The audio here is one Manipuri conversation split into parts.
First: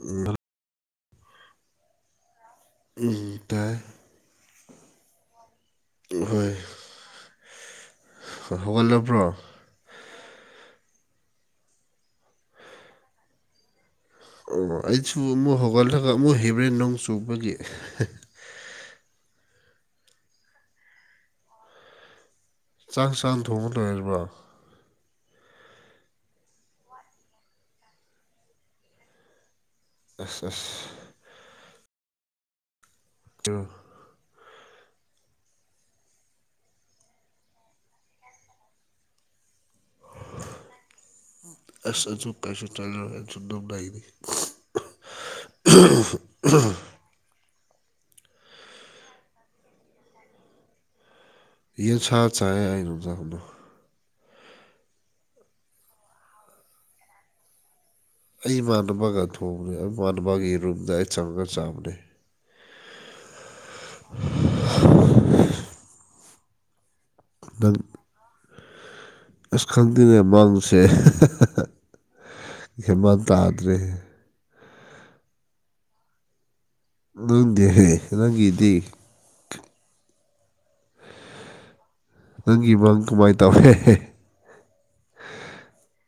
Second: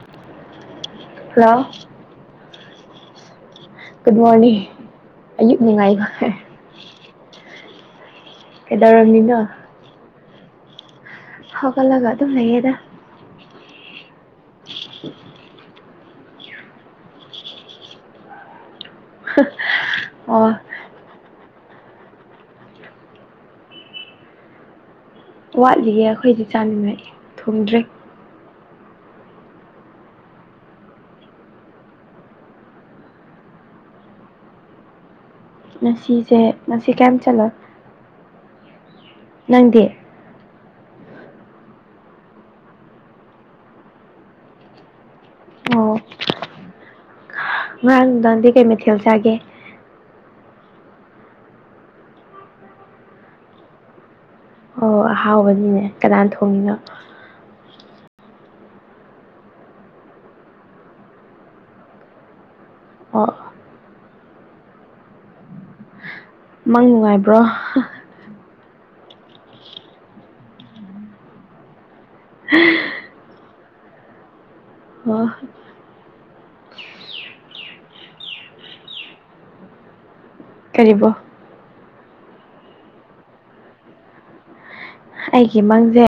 ꯎꯝ [unintelligible] ꯍꯜꯂꯣ ꯎꯝ ꯇꯥꯏ ꯒꯨꯗ ꯃꯣꯔꯅꯤꯡ ꯑꯌꯨꯛ ꯅꯨꯡꯉꯥꯏꯕ ꯍꯣꯏ ꯍꯧꯒꯠꯂꯕ꯭ꯔꯣ ꯀꯩꯗꯧꯔꯝꯃꯤꯅꯣ ꯍꯧꯒꯠꯂꯒ ꯑꯗꯨꯝ ꯂꯩꯌꯦꯗ ꯑꯣ ꯑꯩꯁꯨ ꯑꯃꯨꯛ ꯍꯧꯒꯠꯂꯒ ꯑꯃꯨꯛ ꯍꯤꯝꯔꯦ ꯅꯣꯡ ꯆꯨꯕꯒꯤ [unintelligible] ꯑꯣ ꯆꯥꯛ ꯁꯥꯡ ꯊꯣꯡꯕ ꯂꯣꯏꯔꯕꯣ ꯋꯥꯠꯂꯤꯌꯦ ꯑꯩꯈꯣꯏꯗꯤ ꯆꯥꯅꯤꯡ ꯉꯥꯏ ꯊꯣꯡꯗ꯭ꯔꯤ ꯑꯁ ꯑꯁ ꯇꯨ ꯉꯁꯤꯁꯦ ꯉꯁꯤ ꯀꯔꯤꯝ ꯆꯠꯂꯣꯏ ꯅꯪꯗꯤ ꯑꯁ ꯑꯩꯁꯨ ꯀꯩꯁꯨ ꯆꯠꯂꯣꯏ [unintelligible] [unintelligible] ꯉꯥꯔꯥꯡ ꯅꯨꯡꯗꯥꯡꯗꯤ ꯀꯩ ꯃꯊꯦꯜ ꯆꯥꯒꯦ ꯌꯦꯟꯁꯥ ꯆꯥꯏ ꯅꯨꯡꯗꯥꯡꯗꯣ ꯑꯣ ꯑꯍꯥꯎꯕꯅꯤꯅꯦ ꯀꯅꯥꯟ ꯊꯣꯡꯉꯤꯅꯣ ꯑꯩ ꯏꯃꯥꯟꯅꯕꯒ ꯊꯣꯡꯕꯅꯦ ꯏꯃꯥꯟꯅꯕꯒꯤ ꯔꯨꯝꯗ ꯑꯩ ꯆꯪꯉꯒ ꯆꯥꯕꯅꯦ ꯑꯣ ꯃꯪ ꯅꯨꯡꯉꯥꯏꯕ꯭ꯔꯣ ꯅꯪ ꯑꯁ ꯈꯪꯗꯦꯅꯦ ꯃꯪꯁꯦ ꯍꯦ ꯃꯥꯟ ꯇꯥꯗ꯭ꯔꯦ ꯑꯣ ꯅꯪꯗꯤ ꯍꯦ ꯅꯪꯒꯤꯗꯤ ꯀꯔꯤꯕꯣ ꯅꯪꯒꯤ ꯃꯪ ꯀꯃꯥꯏꯟ ꯇꯧꯔꯦ ꯍꯦ ꯍꯦ ꯑꯩꯒꯤ ꯃꯪꯖꯦ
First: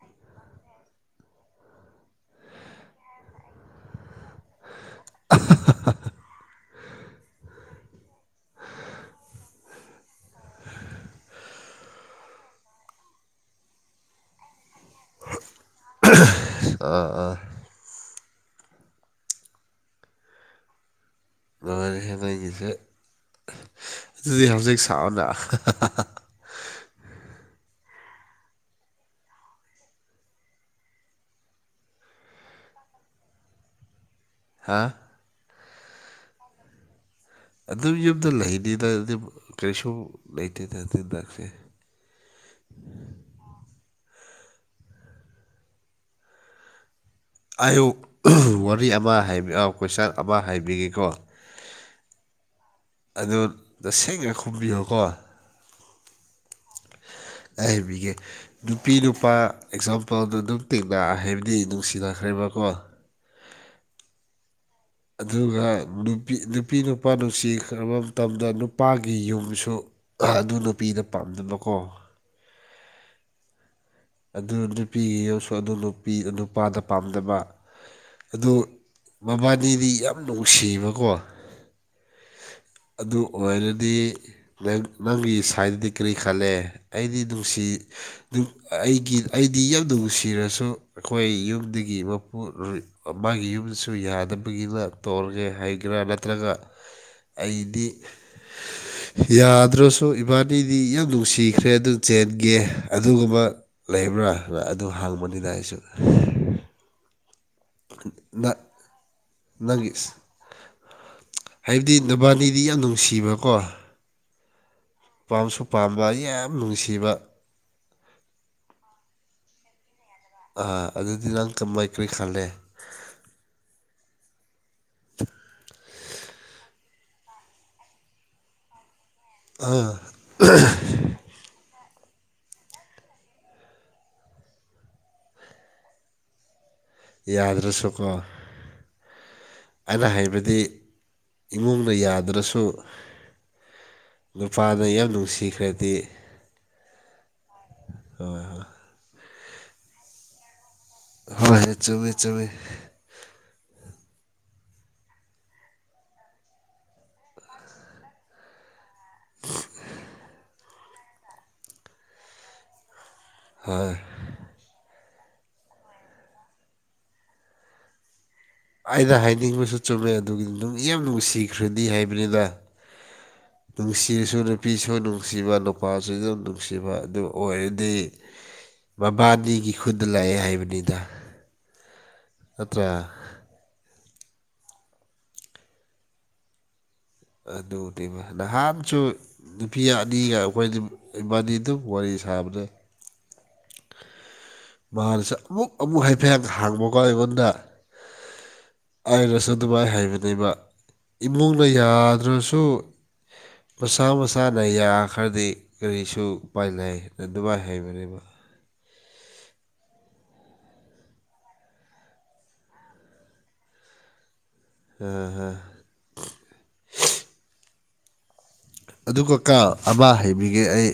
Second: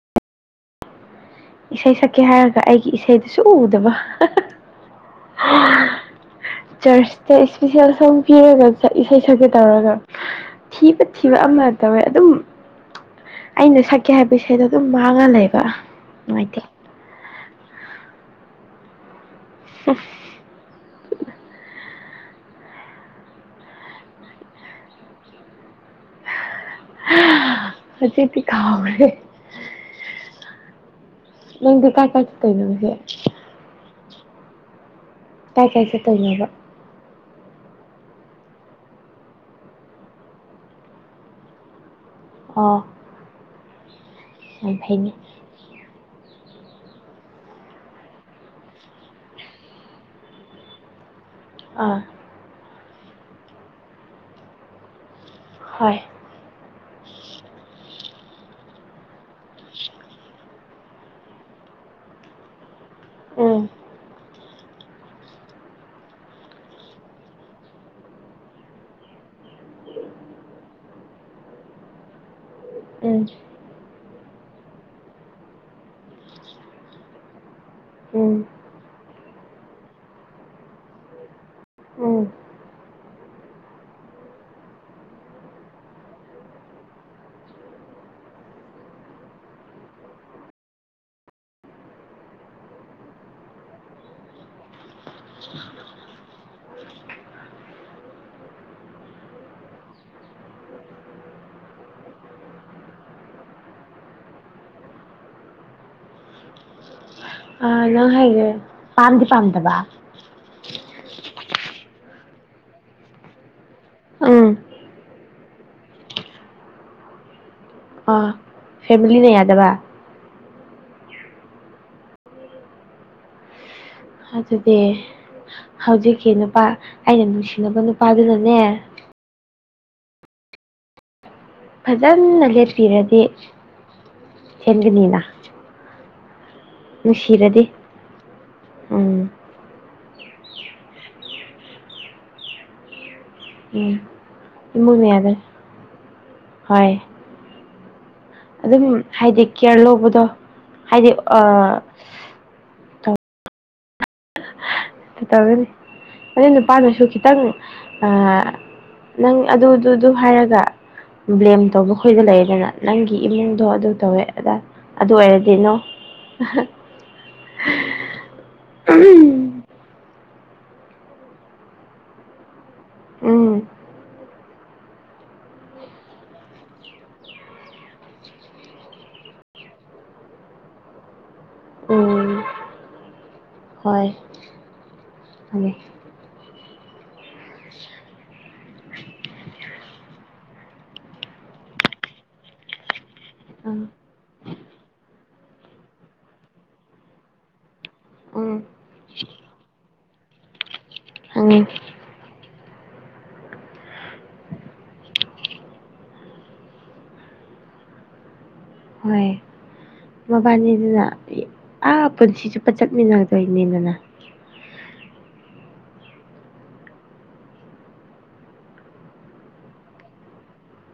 ꯏꯁꯩ ꯁꯛꯀꯦ ꯍꯥꯏꯔꯒ ꯑꯩꯒꯤ ꯏꯁꯩꯗꯨ ꯁꯨꯛꯎ ꯎꯗꯕ [unintelligible] ꯆꯔꯆꯇ ꯏꯁꯄꯤꯁꯦꯜ ꯁꯣꯡ ꯄꯤꯔꯒ ꯏꯁꯩ ꯁꯛꯀꯦ ꯇꯧꯔꯒ ꯊꯤꯕ ꯊꯤꯕ ꯑꯃ ꯇꯧꯋꯦ ꯑꯗꯨꯝ ꯑꯩꯅ ꯁꯛꯀꯦ ꯍꯥꯏꯕ ꯏꯁꯩꯗꯣ ꯑꯗꯨꯝ ꯃꯥꯡꯉ ꯂꯩꯩꯕ [unintelligible] [unintelligible] ꯅꯪꯒꯤꯁꯦ ꯑꯗꯨꯗꯤ ꯍꯧꯖꯤꯛ ꯁꯥꯛꯎꯅ ꯍꯧꯖꯤꯛꯇꯤ ꯀꯥꯎꯔꯦꯍꯦ ꯅꯪꯗꯤ ꯀꯥꯏ ꯀꯥꯏ ꯆꯠꯇꯣꯏꯅꯣ ꯍꯧꯖꯤꯛ ꯍꯥꯥ ꯀꯥꯏ ꯀꯥꯏ ꯆꯠꯇꯣꯏꯅꯣꯕ ꯑꯗꯨꯝ ꯌꯨꯝꯗ ꯂꯩꯅꯤꯗ ꯑꯗꯨꯝ ꯀꯔꯤꯁꯨ ꯂꯩꯇꯦꯗ ꯑꯗꯨꯅꯈ꯭ꯔꯦ ꯑꯥ ꯌꯥꯝ ꯐꯩꯅꯦ ꯑꯌꯨꯛ ꯋꯥꯔꯤ ꯑꯃ ꯍꯥꯏꯕꯤ ꯑ ꯀꯣꯏꯁꯟ ꯑꯃ ꯍꯥꯏꯕꯤꯒꯦꯀꯣ ꯑꯥ ꯑꯗꯨ ꯇꯁꯦꯡꯅ ꯈꯨꯝꯕꯤꯌꯣꯀꯣ ꯍꯣꯏ ꯑꯩ ꯍꯥꯏꯕꯤꯒꯦ ꯅꯨꯄꯤ ꯅꯨꯄꯥ ꯑꯦꯛꯖꯥꯝꯄꯜꯗꯣ ꯑꯗꯨꯝ ꯇꯤꯡꯅ ꯍꯥꯏꯕꯗꯤ ꯅꯨꯡꯁꯤꯅꯈ꯭ꯔꯦꯕꯀꯣ ꯎꯝ ꯑꯗꯨꯒ ꯅꯨꯄꯤ ꯅꯨꯄꯤ ꯅꯨꯄꯥ ꯅꯨꯡꯁꯤꯈ꯭ꯔꯕ ꯃꯇꯝꯗ ꯅꯨꯄꯥꯒꯤ ꯌꯨꯝꯁꯨ ꯑꯗꯨ ꯅꯨꯄꯤꯗ ꯄꯥꯝꯗꯕꯀꯣ ꯎꯝ ꯑꯗꯨ ꯅꯨꯄꯤꯒꯤ ꯌꯨꯝꯁꯨ ꯑꯗꯨ ꯅꯨꯄꯤ ꯅꯨꯄꯥꯗꯣ ꯄꯥꯝꯗꯕ ꯎꯝ ꯑꯗꯨ ꯃꯕꯥꯅꯤꯗꯤ ꯌꯥꯝ ꯅꯨꯡꯁꯤꯕꯀꯣ ꯎꯝ ꯑꯗꯨ ꯑꯣꯏꯔꯗꯤ ꯅꯪ ꯅꯪꯒꯤ ꯁꯥꯏꯗꯨꯗꯤ ꯀꯔꯤ ꯈꯜꯂꯦ ꯑꯩꯗꯤ ꯅꯨꯡꯁꯤ ꯅꯪ ꯑꯩꯒꯤ ꯑꯩꯗꯤ ꯌꯥꯝꯅ ꯅꯨꯡꯁꯤꯔꯁꯨ ꯑꯩꯈꯣꯏ ꯌꯨꯝꯗꯒꯤ ꯃꯄꯨ ꯔꯣꯏꯠ ꯃꯥꯒꯤ ꯌꯨꯝꯁꯨ ꯌꯥꯗꯕꯒꯤꯅ ꯇꯧꯔꯒꯦ ꯍꯥꯏꯒꯦꯔꯥ ꯅꯠꯇ꯭ꯔꯒ ꯑꯩꯗꯤ [inaudible] ꯌꯥꯗ꯭ꯔꯁꯨ ꯏꯕꯥꯅꯤꯗꯤ ꯌꯥꯝ ꯅꯨꯡꯁꯤꯈ꯭ꯔꯦ ꯑꯗꯨ ꯆꯦꯟꯒꯦ ꯑꯗꯨꯒꯨꯝꯕ ꯂꯩꯕ꯭ꯔꯥ ꯑꯗꯨ ꯍꯪꯕꯅꯤꯗ ꯑꯩꯁꯨ ꯑꯥ ꯅꯪ ꯍꯥꯏꯁꯦ ꯅ ꯄꯥꯝꯗꯤ ꯄꯥꯝꯗꯕ ꯅꯪꯒꯤꯁ ꯍꯥꯏꯕꯗꯤ ꯅꯕꯥꯅꯤꯗꯤ ꯌꯥꯝ ꯅꯨꯡꯁꯤꯕꯀꯣ ꯎꯝ ꯄꯥꯝꯁꯨ ꯄꯥꯝꯕ ꯌꯥꯝ ꯅꯨꯡꯁꯤꯕ ꯑꯥ ꯐꯦꯃꯤꯂꯤꯅ ꯌꯥꯗꯕ ꯑꯥ ꯑꯗꯨꯗꯤ ꯅꯪ ꯀꯥꯃꯥꯏ ꯀꯔꯤ ꯈꯜꯂꯦ ꯑꯗꯨꯗꯤ ꯍꯧꯖꯤꯛꯀꯤ ꯅꯨꯄꯥ ꯑꯩꯅ ꯅꯨꯡꯁꯤꯅꯕ ꯅꯨꯄꯥꯗꯨꯅꯅꯦ ꯑꯥ [unintelligible] ꯐꯖꯟꯅ ꯂꯦꯞꯄꯤꯔꯗꯤ ꯍꯦꯟꯒꯅꯤꯅ ꯌꯥꯗ꯭ꯔꯁꯨꯀꯣ ꯎꯝ ꯑꯩꯅ ꯍꯥꯏꯕꯗꯤ ꯏꯃꯨꯡꯅ ꯌꯥꯗ꯭ꯔꯁꯨ ꯎꯝ ꯅꯨꯄꯥꯅ ꯏꯃꯨꯡꯅ ꯌꯥꯝ ꯌꯥꯗ꯭ꯔꯦ ꯅꯨꯡꯁꯤꯈ꯭ꯔꯦꯗꯤ ꯍꯣꯏ ꯑꯗꯨꯝ ꯍꯥꯏꯗꯤ ꯀꯦꯌꯔ ꯂꯧꯕꯗꯣ ꯍꯥꯏꯗꯤ ꯍꯣꯏ ꯆꯨꯝꯃꯤ ꯆꯨꯝꯃꯤ ꯀꯩꯇꯧꯔꯅꯤ ꯍꯣꯔꯦꯟ ꯅꯨꯄꯥꯅꯁꯨ ꯈꯤꯇꯪ ꯑ ꯅꯪ ꯑꯗꯨ ꯗꯨ ꯗꯨ ꯍꯥꯏꯔꯒ ꯕ꯭ꯂꯦꯝ ꯇꯧꯕ ꯈꯣꯏꯒ ꯂꯩꯗꯅ ꯅꯪꯒꯤ ꯏꯃꯨꯡꯗꯣ ꯑꯗꯨ ꯍꯣꯏ ꯇꯧꯋꯦ ꯑꯗꯥ ꯑꯗꯨ ꯑꯣꯏꯔꯗꯤ ꯅꯣ [inaudible] ꯑꯩꯅ ꯍꯥꯏꯅꯤꯡꯕꯁꯨ ꯆꯨꯝꯃꯦ ꯑꯗꯨꯒꯤꯗꯤ ꯅꯨꯡꯗꯤꯌꯥꯝ ꯅꯨꯡꯁꯤꯈ꯭ꯔꯗꯤ ꯍꯥꯏꯕꯅꯤꯗ ꯎꯝ ꯅꯨꯡꯁꯤꯔꯁꯨ ꯅꯨꯄꯤꯁꯨ ꯅꯨꯡꯁꯤꯕ ꯅꯨꯄꯥꯁꯨ ꯑꯗꯨꯝ ꯅꯨꯡꯁꯤꯕ ꯑꯗꯨ ꯑꯣꯏꯔꯗꯤ ꯕꯕꯥꯅꯤꯒꯤ ꯈꯨꯗ ꯂꯩꯌꯦ ꯍꯥꯏꯕꯅꯤꯗ ꯎꯝ ꯅꯠꯇ꯭ꯔꯥ ꯍꯣꯏ ꯍꯣꯏꯌꯦ ꯑꯗꯨꯗꯤ ꯃꯥ ꯅꯍꯥꯟꯁꯨ ꯅꯨꯄꯤ ꯑꯅꯤꯒ ꯑꯩꯈꯣꯏꯗꯤ ꯏꯕꯥꯅꯤ ꯑꯗꯨꯝ ꯋꯥꯔꯤ ꯁꯥꯕꯅꯦ ꯑꯥ ꯃꯥꯅꯁꯨ ꯑꯃꯨꯛ ꯑꯃꯨ ꯍꯥꯏꯐꯦꯠ ꯍꯥꯡꯕꯀꯣ ꯑꯩꯉꯣꯟꯗ ꯎꯝ ꯑꯩꯅꯁꯨ ꯑꯗꯨꯃꯥꯏ ꯍꯥꯏꯕꯅꯦꯕ ꯏꯃꯨꯡꯅ ꯈꯪꯉꯦ ꯌꯥꯗ꯭ꯔꯁꯨ ꯃꯁꯥ ꯃꯁꯥꯅ ꯌꯥꯈ꯭ꯔꯗꯤ ꯀꯔꯤꯁꯨ ꯎꯄꯥꯏ ꯂꯩꯥ ꯑꯗꯨꯃꯥꯏ ꯍꯥꯏꯕꯅꯦꯕ ꯍꯣꯏ ꯃꯕꯥꯅꯤꯗꯨꯅ ꯑꯥ ꯄꯨꯟꯁꯤ ꯆꯨꯞꯄ ꯆꯠꯃꯤꯟꯅꯗꯣꯏꯅꯤꯗꯅ [unintelligible] ꯑꯗꯨꯒꯀꯣ ꯑꯃ ꯍꯥꯏꯕꯤꯒꯦ ꯑꯩ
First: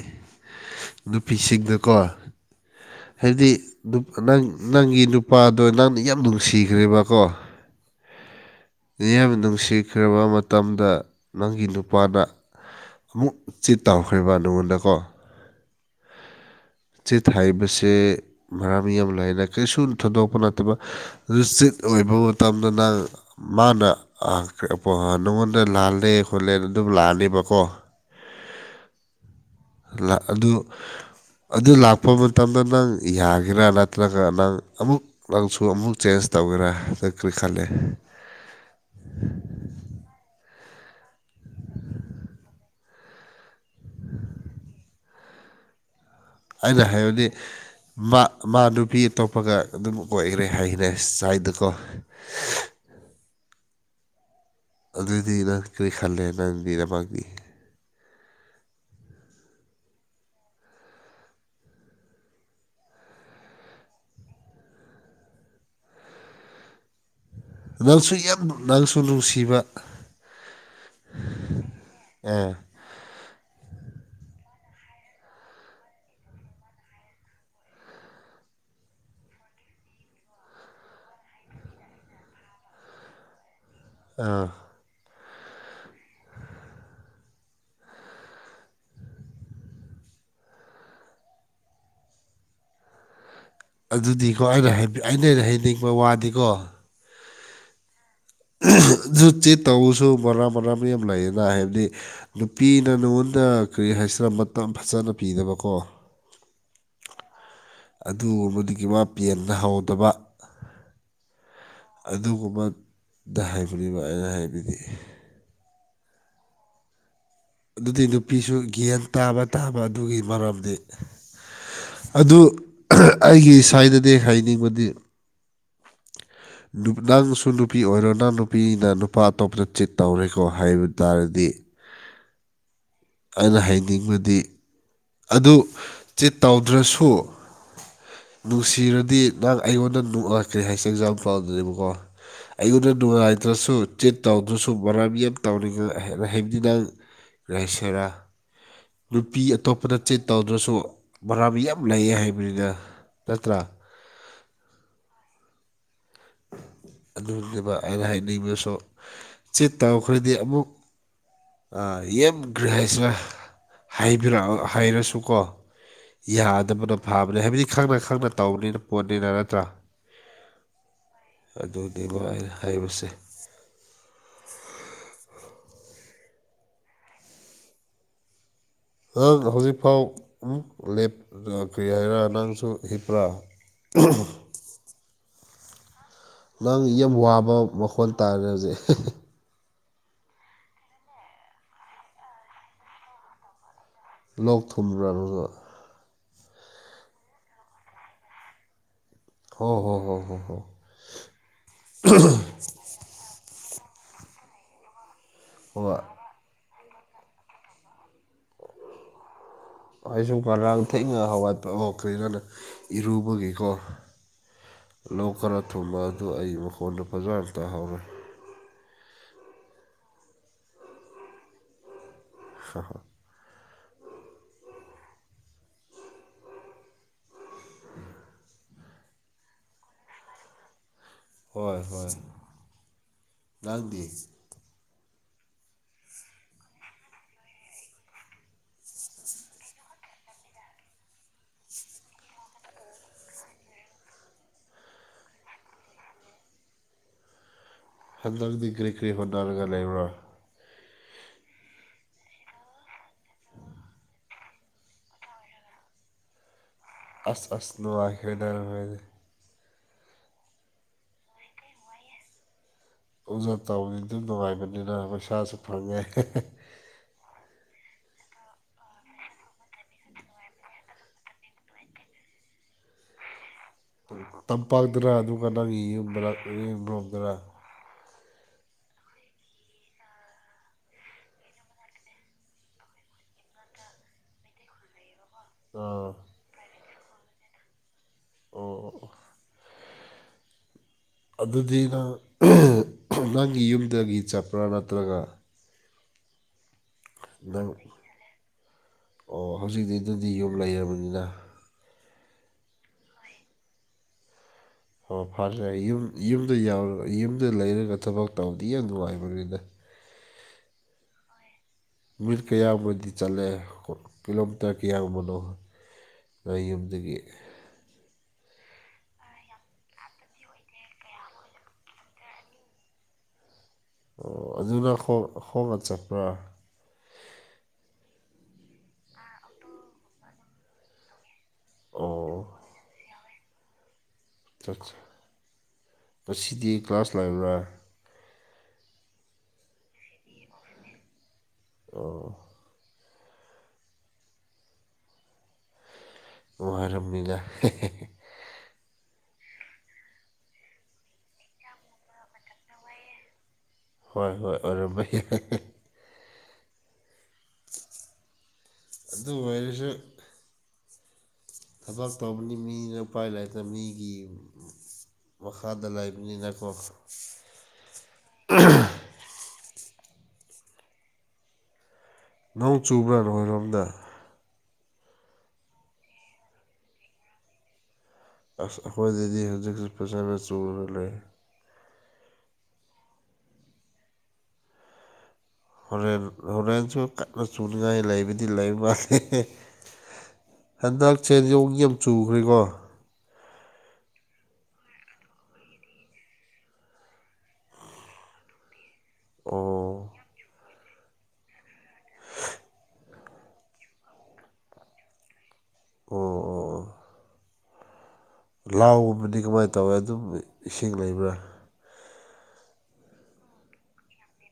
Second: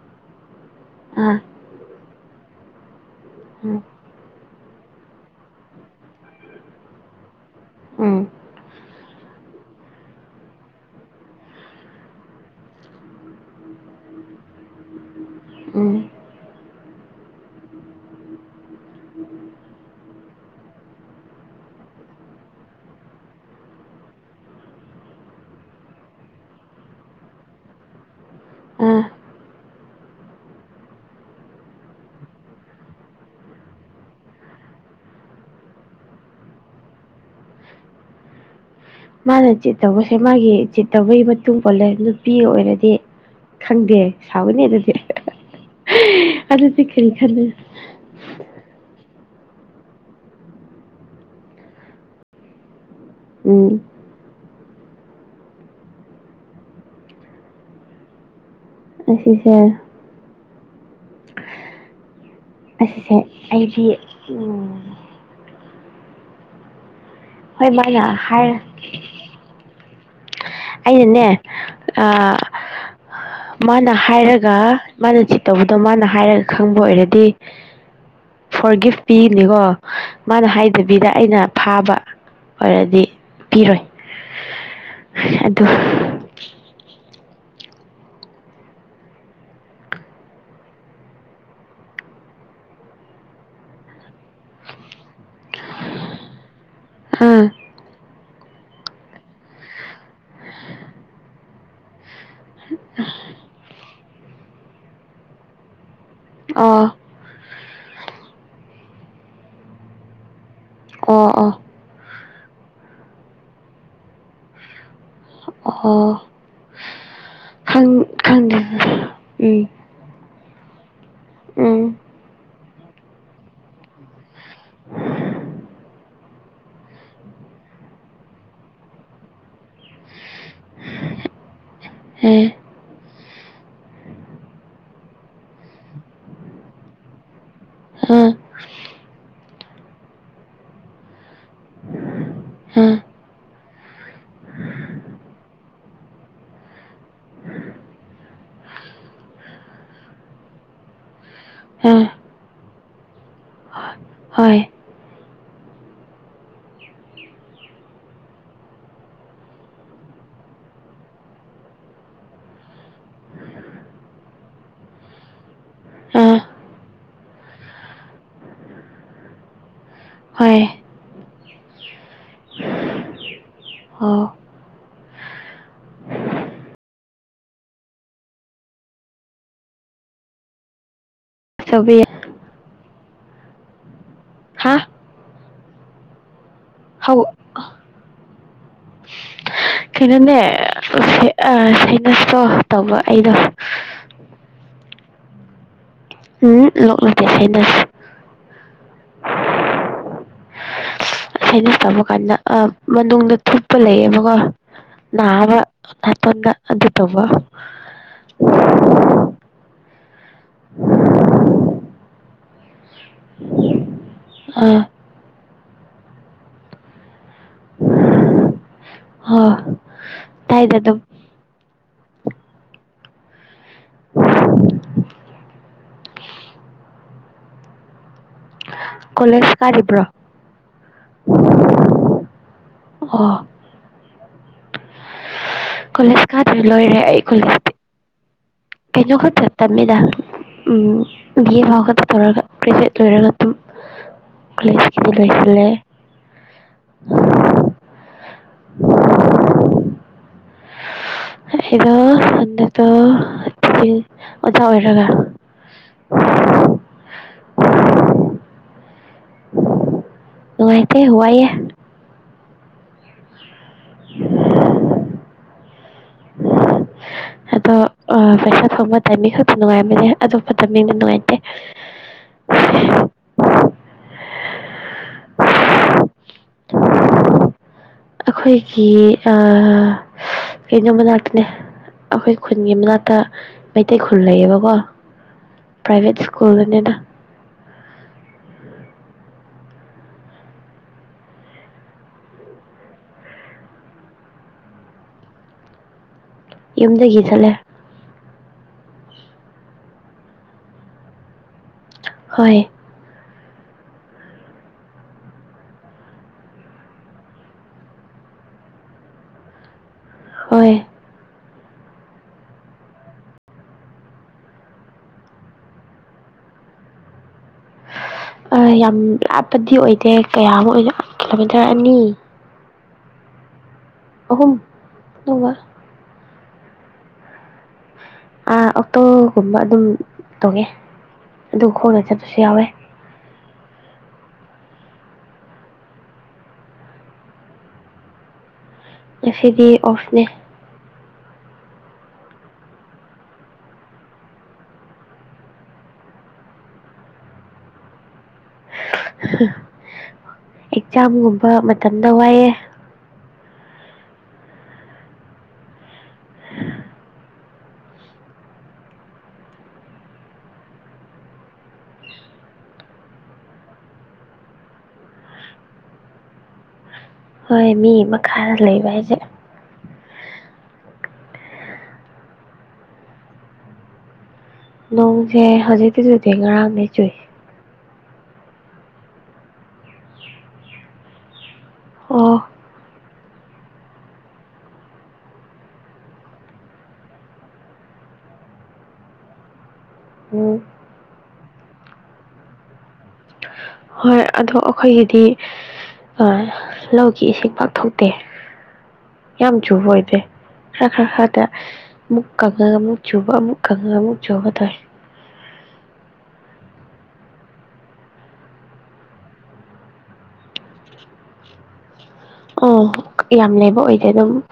ꯑꯥ ꯅꯨꯄꯤꯁꯤꯡꯗꯀꯣ ꯍꯥꯏꯕꯗꯤ ꯎꯝ ꯅꯨ ꯅꯪ ꯅꯪꯒꯤ ꯅꯨꯄꯥꯗꯣ ꯅꯪꯅ ꯌꯥꯝ ꯅꯨꯡꯁꯤꯈ꯭ꯔꯦꯕꯀꯣ ꯎꯝ ꯌꯥꯝꯅ ꯅꯨꯡꯁꯤꯈ꯭ꯔꯕ ꯃꯇꯝꯗ ꯅꯪꯒꯤ ꯅꯨꯄꯥꯅ ꯑꯃꯨꯛ ꯆꯤꯠ ꯇꯥꯎꯈ꯭ꯔꯤꯕ ꯅꯉꯣꯟꯗꯀꯣ ꯎꯝ ꯆꯤꯠ ꯍꯥꯏꯕꯁꯦ ꯃꯔꯝ ꯌꯥꯝ ꯂꯩꯔꯦ ꯀꯔꯤꯁꯨ ꯊꯣꯏꯗꯣꯛꯄ ꯅꯠꯇꯕ ꯑꯗꯨ ꯆꯤꯠ ꯑꯣꯏꯕ ꯃꯇꯝꯗ ꯅꯪ ꯃꯥꯅ ꯑꯥ ꯅꯉꯣꯟꯗ ꯂꯥꯜꯂꯦ ꯈꯣꯠꯂꯦ ꯑꯗꯨꯝ ꯂꯥꯑꯅꯦꯕꯀꯣ [inaudible] ꯂꯥ ꯑꯗꯨ ꯑꯗꯨ ꯂꯥꯛꯄ ꯃꯇꯝꯗ ꯅꯪ ꯌꯥꯒꯦꯔꯥ ꯅꯠꯇ꯭ꯔꯒ ꯅꯪ ꯑꯃꯨꯛ ꯅꯪꯁꯨ ꯑꯃꯨꯛ ꯆꯦꯟꯖ ꯇꯧꯒꯦꯔꯥ ꯅꯪ ꯀꯔꯤ ꯈꯜꯂꯦ [inaudible] ꯃꯥꯅ ꯆꯤꯠꯇꯧꯕꯁꯦ ꯃꯥꯒꯤ ꯆꯤꯠꯇꯧꯕꯩ ꯃꯇꯨꯡ ꯄꯣꯜꯂꯦ ꯅꯨꯄꯤ ꯑꯣꯏꯔꯗꯤ ꯈꯪꯗꯦ ꯁꯥꯎꯒꯅꯤ ꯑꯗꯨꯗꯤ ꯑꯗꯨꯗꯤ ꯑꯩꯅ ꯀꯔꯤ ꯍꯥꯏꯕꯗꯤ ꯈꯟꯅꯤ ꯃꯥ ꯃꯥ ꯅꯨꯄꯤ ꯑꯇꯣꯞꯄꯒ ꯑꯗꯨꯝ ꯑꯣꯏꯒ꯭ꯔꯦ ꯍꯥꯏꯒ꯭ꯔꯦ ꯁꯥꯏꯗꯀꯣ ꯎꯝ ꯑꯗꯨꯗꯤ ꯅꯪ ꯀ꯭ꯔꯤ ꯈꯜꯂꯦ ꯅꯪꯗꯤ ꯗꯃꯛꯅꯤ ꯑꯁꯤꯁꯦ ꯑꯁꯤꯁꯦ ꯑꯩꯒꯤ ꯍꯣꯏ ꯃꯥꯅ ꯅꯪꯁꯨ ꯌꯥꯝ ꯍꯥꯏꯔ ꯅꯪꯁꯨ ꯅꯨꯡꯁꯤꯕ ꯑꯩꯅꯅꯦ ꯑꯥ ꯃꯥꯅ ꯍꯥꯏꯔꯒ ꯃꯥꯅ ꯆꯤꯠ ꯇꯧꯕꯗꯣ ꯃꯥꯅ ꯍꯥꯏꯔꯒ ꯈꯪꯕ ꯑꯣꯏꯔꯗꯤ ꯐꯣꯔꯒꯤꯐ ꯄꯤꯅꯤꯀꯣ ꯃꯥꯅ ꯍꯥꯏꯗꯕꯤꯗ ꯑꯩꯅ ꯐꯥꯕ ꯑꯣꯏꯔꯗꯤ ꯄꯤꯔꯣꯏ ꯑꯥ ꯑꯗꯨ ꯑꯗꯨꯗꯤꯀꯣ ꯑꯩꯅ ꯍꯥꯏꯅꯤ ꯑꯩꯅ ꯍꯥꯏꯅꯤꯡꯕ ꯋꯥꯗꯤꯀꯣ ꯎꯝ ꯑꯗꯨꯗꯤ ꯇꯧꯁꯨ ꯕꯣꯔꯕꯣꯔꯕꯤ ꯌꯥꯝ ꯂꯩꯌꯦꯅ ꯍꯥꯏꯕꯗꯤ ꯅꯨꯄꯤꯅ ꯅꯉꯣꯟꯗ ꯀꯔꯤ ꯍꯥꯏꯁꯤꯔ ꯃꯇꯝ ꯐꯖꯅ ꯄꯤꯗꯕꯀꯣ ꯑꯥ ꯑꯗꯨꯒꯨꯝꯕꯗꯒꯤ ꯃꯥ ꯄꯦꯟꯅ ꯍꯧꯗꯕ ꯑꯣ ꯑꯣ ꯑꯗꯨꯒꯨꯝꯕꯗ ꯍꯥꯏꯕꯅꯦꯕ ꯑꯩꯅ ꯍꯥꯏꯕꯗꯤ ꯑꯣꯍꯣ ꯑꯗꯨꯗꯤ ꯅꯨꯄꯤꯁꯨ ꯒꯦꯟ ꯈꯪꯗꯦꯗ ꯇꯥꯕ ꯎꯝ ꯇꯥꯕ ꯑꯗꯨꯒꯤ ꯃꯔꯝꯗꯤ ꯎꯝ ꯑꯗꯨ ꯑꯩꯒꯤ ꯁꯥꯏꯗꯗꯤ ꯍꯥꯏꯅꯤꯡꯕꯗꯤ [inaudible] ꯅꯨꯞ ꯅꯪꯁꯨ ꯅꯨꯄꯤ ꯑꯣꯏꯔꯣ ꯅꯪ ꯅꯨꯄꯤꯅ ꯅꯨꯄꯥ ꯑꯇꯣꯞꯄꯗ ꯆꯤꯠ ꯇꯧꯔꯦꯀꯣ ꯍꯥꯏꯕ ꯇꯥꯔꯗꯤ ꯑꯦ ꯑꯅ ꯍꯥꯏꯅꯤꯡꯕꯗꯤ ꯑꯗꯨ ꯆꯤꯠ ꯇꯧꯗ꯭ꯔꯁꯨ ꯑꯥ ꯅꯨꯡꯁꯤꯔꯗꯤ ꯅꯪ ꯑꯩꯉꯣꯟꯗ ꯅꯨꯡꯑꯥ ꯀꯩ ꯍꯥꯏꯁꯦ ꯖꯥꯝꯄꯜꯗꯦꯕꯀꯣ ꯑꯩꯉꯣꯟꯗ ꯅꯨꯉꯥꯏꯇ꯭ꯔꯁꯨ ꯆꯤꯠ ꯇꯧꯗ꯭ꯔꯁꯨ [unintelligible] ꯍꯥꯏꯕꯗꯤ ꯅꯪ ꯔꯩꯁꯦꯔꯥ ꯅꯨꯄꯤ ꯑꯇꯣꯞꯄꯗ ꯆꯤꯠ ꯇꯧꯗ꯭ꯔꯁꯨ ꯃꯔꯥꯕꯤ ꯌꯥꯝ ꯑꯥ ꯂꯩꯌꯦ ꯍꯥꯏ ꯃꯤꯗ ꯅꯠꯇ꯭ꯔꯥ ꯑꯥ ꯍꯣꯏ ꯑꯗꯨꯅꯤꯕ ꯑꯩꯅ ꯍꯥꯏꯅꯤꯡꯕꯁꯨ ꯆꯤꯠ ꯇꯧꯈ꯭ꯔꯗꯤ ꯑꯃꯨꯛ ꯑꯥ ꯌꯥꯝ ꯒ꯭ꯔꯥ ꯍꯥꯏꯁꯤꯔ ꯍꯥꯏꯕꯤꯔꯛꯑꯣ ꯍꯥꯏꯔꯁꯨꯀꯣ ꯑꯥ ꯌꯥꯗꯕꯗꯣ ꯐꯕꯅꯦ ꯍꯥꯏꯕꯗꯤ ꯈꯪꯅ ꯈꯪꯅ ꯇꯧꯕꯅꯤꯅ ꯄꯣꯠꯅꯤꯅ ꯅꯠꯇ꯭ꯔꯥ ꯍꯣꯏ ꯑꯗꯨꯅꯤꯕ ꯑꯩꯅ ꯍꯥꯏꯕꯁꯦ ꯍꯣ ꯅꯪ ꯍꯧꯖꯤꯛꯐꯥꯎ ꯑꯃꯨꯛ ꯂꯦꯞ ꯔꯥ ꯀꯔꯤ ꯑꯆꯧꯕꯤ ꯍꯥꯏꯔ ꯅꯪꯁꯨ ꯍꯤꯞꯄ꯭ꯔ ꯍꯥꯥ ꯅꯪ ꯌꯥꯝ ꯍꯧ ꯋꯥꯕ ꯃꯈꯣꯟ ꯇꯥꯔꯦ ꯍꯧꯖꯤꯛ ꯀꯩꯅꯣꯅꯦ ꯑ ꯁꯥꯏꯅꯁ ꯀꯣ ꯇꯧꯕ ꯑꯩꯅ ꯂꯣꯛ ꯊꯨꯝꯕ꯭ꯔꯥ ꯅꯪꯖꯨ ꯑꯨꯝ ꯂꯣꯛ ꯅꯠꯇꯦ ꯁꯥꯏꯅꯁ ꯍꯣ ꯍꯣ ꯍꯣ ꯍꯣ ꯍꯣ ꯁꯥꯏꯅꯁ ꯇꯧꯕ ꯀꯥꯟꯗ ꯑꯥꯞ ꯃꯅꯨꯡꯗ ꯊꯨꯞꯄ ꯂꯩꯌꯦꯕꯀꯣ ꯅꯥꯕ ꯍꯣꯏ ꯑꯇꯝꯅ ꯑꯗꯨ ꯇꯧꯕ ꯑꯩꯖꯨꯅꯉꯔꯥꯡ ꯊꯦꯛꯅ ꯍꯧꯒꯠꯄꯒꯣ ꯀꯩꯅꯣꯅ ꯏꯔꯨꯕꯒꯤꯀꯣ ꯑꯥ ꯂꯣꯛ ꯈꯔ ꯊꯨꯡꯕ ꯑꯗꯨ ꯑꯩ ꯃꯈꯣꯟꯗꯣ ꯐꯖꯥꯟ ꯇꯥꯍꯧꯔꯣꯏ ꯍꯣ ꯇꯥꯏꯗ ꯑꯗꯨꯝ ꯍꯥꯍꯥ [inaudible] ꯀꯣꯂꯦꯖ ꯀꯥꯔꯤꯕ꯭ꯔꯣ ꯍꯣꯏ ꯍꯣꯏ ꯑꯣ ꯅꯪꯗꯤ ꯀꯣꯂꯦꯖ ꯀꯥꯗ꯭ꯔꯑ ꯂꯣꯏꯔꯦ ꯑꯩꯈꯣꯏ ꯀꯩꯅꯣ ꯈꯛꯇ ꯇꯝꯃꯤꯗ ꯎꯝ ꯕꯤꯌꯦ ꯐꯥꯎ ꯈꯠꯇ ꯇꯧꯔꯒ ꯀꯔꯦꯖꯦꯠ ꯂꯣꯏꯔꯒ ꯇꯨꯝ ꯀꯣꯂꯦꯖꯀꯤꯗꯤ ꯂꯣꯏꯁꯜꯂꯦ ꯍꯟꯗꯛꯇꯤ ꯀꯔꯤ ꯀꯔꯤ ꯍꯣꯠꯅꯥꯔꯒ ꯂꯩꯕ꯭ꯔꯥ [unintelligible] [inaudible] ꯑꯁ ꯑꯁ ꯅꯨꯡꯉꯥꯏꯈ꯭ꯔꯦꯗ ꯅꯈꯣꯏꯗꯤ ꯅꯨꯡꯉꯥꯏꯇꯦ ꯋꯥꯏꯌꯦ [unintelligible] ꯑꯗꯣ ꯑꯥ ꯄꯩꯁꯥ ꯐꯪꯕ ꯇꯥꯏꯃꯤꯡ ꯈꯛꯇ ꯅꯨꯡꯉꯥꯏꯕꯅꯦ ꯑꯗꯣ ꯐꯥꯠꯇꯃꯤꯡꯗꯤ ꯅꯨꯡꯉꯥꯏꯇꯦ [unintelligible] [unintelligible] ꯑꯩꯈꯣꯏꯒꯤ ꯑꯥ ꯀꯩꯅꯣ ꯃꯅꯥꯛꯇꯅꯦ ꯑꯩꯈꯣꯏ ꯈꯨꯟꯒꯤ ꯃꯅꯥꯛꯇ ꯃꯩꯇꯩ ꯈꯨꯟ ꯂꯩꯌꯦꯕꯀꯣ ꯑꯥ ꯑꯣ ꯄ꯭ꯔꯥꯏꯚꯦꯠ ꯏꯁ꯭ꯀꯨꯜꯗꯅꯦꯗꯥ ꯑꯣ ꯑꯣ ꯑꯗꯨꯗꯤ ꯅꯪ ꯑꯍꯦ ꯈꯨꯡꯒꯪꯒꯤ ꯌꯨꯝꯗꯒꯤ ꯆꯠꯄ꯭ꯔꯥ ꯅꯠꯇ꯭ꯔꯒ ꯌꯨꯝꯗꯒꯤ ꯆꯠꯂꯦ ꯅꯪ ꯑꯣ ꯍꯧꯖꯤꯛꯇꯤ ꯑꯗꯨꯗꯤ ꯌꯨꯝ ꯂꯩꯔꯕꯅꯤꯅ ꯍꯣꯏ ꯍꯣ ꯐꯔꯦ ꯌꯨꯝ ꯌꯨꯝꯗ ꯌꯥꯎ ꯌꯨꯝꯗ ꯂꯩꯔꯒ ꯊꯕꯛ ꯇꯧꯕꯗꯤ ꯌꯥꯝ ꯅꯨꯡꯉꯥꯏꯕꯅꯤꯗ ꯍꯣꯏ [unintelligible] ꯅꯣꯏ ꯌꯨꯝꯗꯒꯤ ꯌꯥꯝ ꯂꯥꯞꯄꯗꯤ ꯑꯣꯏꯗꯦ ꯀꯌꯥꯝ ꯑꯣꯏꯅ ꯀꯤꯂꯣꯃꯤꯇꯔ ꯑꯅꯤ ꯑꯣ ꯑꯍꯨꯝ ꯑꯗꯨꯅ ꯈꯣꯡ ꯑꯗꯨꯒ ꯈꯣꯡꯅ ꯆꯥꯠꯄ꯭ꯔꯥ ꯑꯥ ꯑꯣꯛꯇꯣꯒꯨꯝꯕ ꯑꯗꯨꯝ ꯇꯣꯡꯉꯦ ꯑꯗꯨ ꯈꯣꯡꯅ ꯆꯥꯠꯄꯁꯨ ꯑꯣ ꯌꯥꯎꯋꯦ ꯑꯆꯥꯆꯥ ꯉꯁꯤꯗꯤ ꯀ꯭ꯂꯥꯁ ꯂꯩꯕ꯭ꯔꯥ ꯉꯁꯤꯗꯤ ꯑꯣꯐꯅꯦ ꯑꯣ ꯋꯥꯔꯝꯅꯤꯗ ꯍꯦꯍꯦꯍꯦ ꯍꯥ ꯍꯨꯝ ꯑꯦꯛꯖꯥꯝꯒꯨꯝꯕ ꯃꯇꯝꯗ ꯋꯥꯏꯌꯦ ꯍꯣꯏ ꯍꯣꯏ ꯑꯣꯏꯔꯝꯕ ꯌꯥꯏ ꯍꯦꯍꯦꯍꯦ ꯢꯁꯗꯨ ꯑꯣꯏꯔꯁꯨ ꯊꯕꯛ ꯇꯧꯕꯅꯤ ꯃꯤꯅ ꯎꯄꯥꯏ ꯂꯩꯥꯏꯇ ꯃꯤꯒꯤ ꯃꯈꯥꯗ ꯂꯩꯕꯅꯤꯅꯀꯣ ꯍꯣꯏ ꯃꯤꯒꯤ ꯃꯈꯥꯗ ꯂꯩꯕ ꯍꯥꯏꯖꯦ ꯅꯣꯡ ꯆꯨꯕ꯭ꯔꯥ ꯅꯣꯏꯔꯣꯝꯗ ꯅꯣꯡꯖꯦ ꯍꯧꯖꯤꯛꯇꯤ ꯆꯨꯗꯦ ꯉꯔꯥꯡꯗꯩ ꯆꯨꯏ ꯑꯁ ꯑꯩꯈꯣꯏꯗꯗꯤ ꯍꯧꯖꯤꯛꯁꯨ ꯐꯖꯟꯅ ꯆꯨꯔ ꯂꯩ ꯑꯣ ꯍꯣꯔꯦꯟ ꯍꯣꯔꯦꯟꯁꯨ ꯀꯥꯟꯅ ꯆꯨꯅꯤꯡꯉꯥꯏ ꯂꯩꯕꯗꯤ ꯂꯩꯕ ꯃꯥꯜꯂꯦ ꯍꯦꯍꯦꯍꯦ ꯎꯝ ꯍꯥꯟꯗꯛꯁꯦ ꯌꯧ ꯌꯥꯝ ꯆꯨꯒ꯭ꯔꯦꯀꯣ ꯍꯥ ꯍꯣꯏ ꯑꯗꯣ ꯑꯩꯈꯣꯏꯒꯤꯗꯤ ꯑꯥ ꯂꯧꯒꯤ ꯏꯁꯤꯡ ꯄꯥꯛ ꯊꯣꯛꯇꯦ ꯌꯥꯝ ꯑꯣ ꯆꯨꯕ ꯑꯣꯏꯗꯦ ꯈꯔ ꯈꯔ ꯈꯔꯗ ꯑꯃꯨꯛ ꯀꯪꯉ ꯑꯃꯨꯛ ꯆꯨꯕ ꯑꯃꯨꯛ ꯀꯪꯉ ꯑꯃꯨꯛ ꯆꯨꯕ ꯇꯧꯋꯦ ꯑꯣ ꯂꯥꯎꯒꯨꯝꯕꯗꯤ ꯀꯃꯥꯏꯅ ꯇꯧꯋꯦ ꯑꯗꯨꯝ ꯏꯁꯤꯡ ꯂꯩꯕ꯭ꯔꯥ ꯑꯣ ꯌꯥꯝ ꯂꯦꯕ ꯑꯣꯏꯗꯦ ꯗꯨꯝ